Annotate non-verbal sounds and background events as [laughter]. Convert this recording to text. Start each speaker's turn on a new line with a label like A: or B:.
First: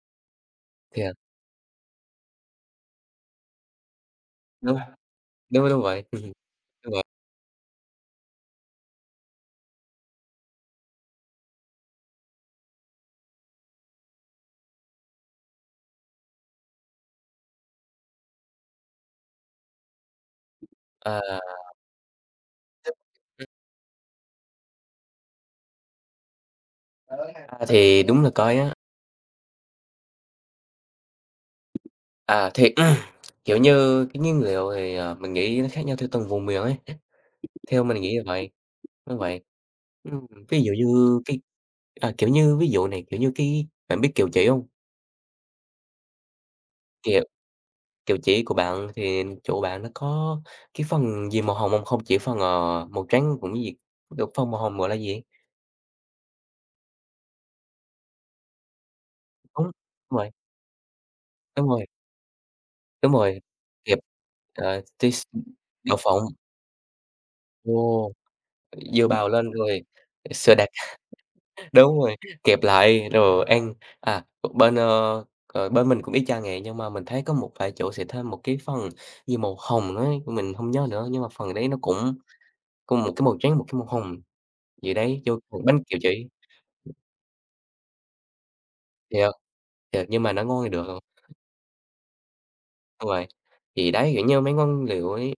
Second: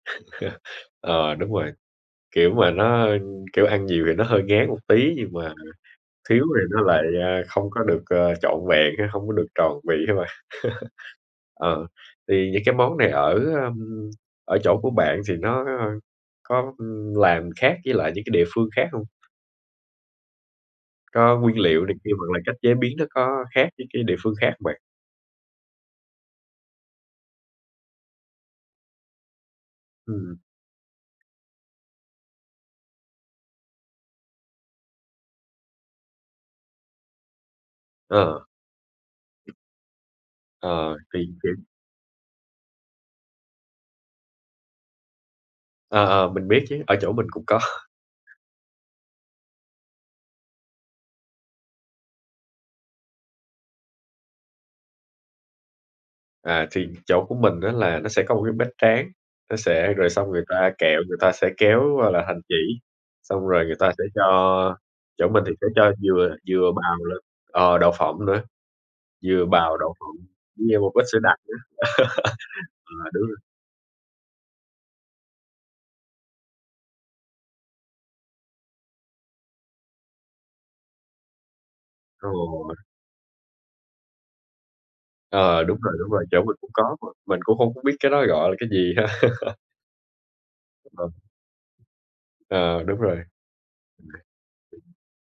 A: [chuckles]
B: Thế à?
A: Ờ, đúng rồi, kiểu, mà nó, kiểu, ăn nhiều thì nó hơi ngán
B: Đúng
A: một
B: á,
A: tí, nhưng mà
B: đúng, đúng vậy, ừm hưm,
A: thiếu thì nó
B: đúng
A: lại,
B: v
A: à, không có được, ờ, trọn vẹn hay không có được tròn vị á bạn. [chuckles] Ờ, thì những cái món này ở, ờm, ở chỗ của bạn thì nó có có, ưm, làm khác với lại những cái địa phương khác hông?
B: À!
A: Có nguyên liệu này kia hoặc là cách chế biến nó có
B: [unintelligible]
A: khác với cái địa phương khác bạn?
B: Ơ, a, thì đúng là coi á.
A: Ừm.
B: À, thì, [clears throat] kiểu như, cái nguyên liệu thì, ờ, mình nghĩ nó khác nhau theo từng vùng miền ấy, theo mình nghĩ là
A: Ờ.
B: vậy. Đúng vậy, ừm, ví dụ
A: Ờ,
B: như
A: tìm
B: cái,
A: kiếm.
B: à, kiểu như, ví dụ này, kiểu như cái, bạn biết kẹo chỉ hông?
A: Ờ, ờ, mình biết chứ, ở chỗ
B: Kẹo
A: mình cũng có.
B: kẹo chỉ của bạn thì chỗ bạn nó có cái phần gì màu hồng hông? Không chỉ phần, ờ, màu trắng cũng như gì, kiểu, phần màu hồng gọi là gì ấy?
A: À, thì chỗ của mình á là nó sẽ có một cái bếp tráng, nó
B: Đúng
A: sẽ rồi xong
B: vậy.
A: người ta kẹo người ta sẽ
B: Đúng rồi.
A: kéo, gọi là, thành chỉ,
B: Đúng rồi,
A: xong rồi người ta
B: kẹp,
A: sẽ cho
B: ờ tí s
A: chỗ mình thì sẽ cho
B: đậu phộng.
A: dừa dừa bào lên, ờ, đậu
B: Ồ!
A: phộng nữa,
B: dừa bào
A: dừa
B: lên,
A: bào,
B: rồi
A: đậu phộng
B: sữa
A: cũng
B: đặc,
A: như một ít sữa đặc nữa.
B: đúng rồi, kẹp
A: [laughs]
B: lại
A: Ờ, đúng rồi.
B: rồi ăn. À, bên, ơ, ờ, bên mình cũng y chang vậy, nhưng mà mình thấy có một vài chỗ sẽ thêm một cái phần như màu hồng á, mình hông nhớ nữa, nhưng mà phần đấy nó cũng
A: Rồi.
B: cùng một cái màu trắng, một cái màu hồng vậy đấy, vô cục
A: Ờ, đúng
B: bánh
A: rồi,
B: kẹo
A: đúng rồi,
B: chỉ.
A: chỗ mình cũng có mà, mình cũng hông có biết cái đó gọi là cái gì ha.
B: Thiệt, thiệt nhưng mà nó ngon thì được rồi.
A: [unintelligible] Ờ, đúng
B: Đúng
A: rồi.
B: vậy, thì đấy, kiểu như mấy nguyên liệu ấy.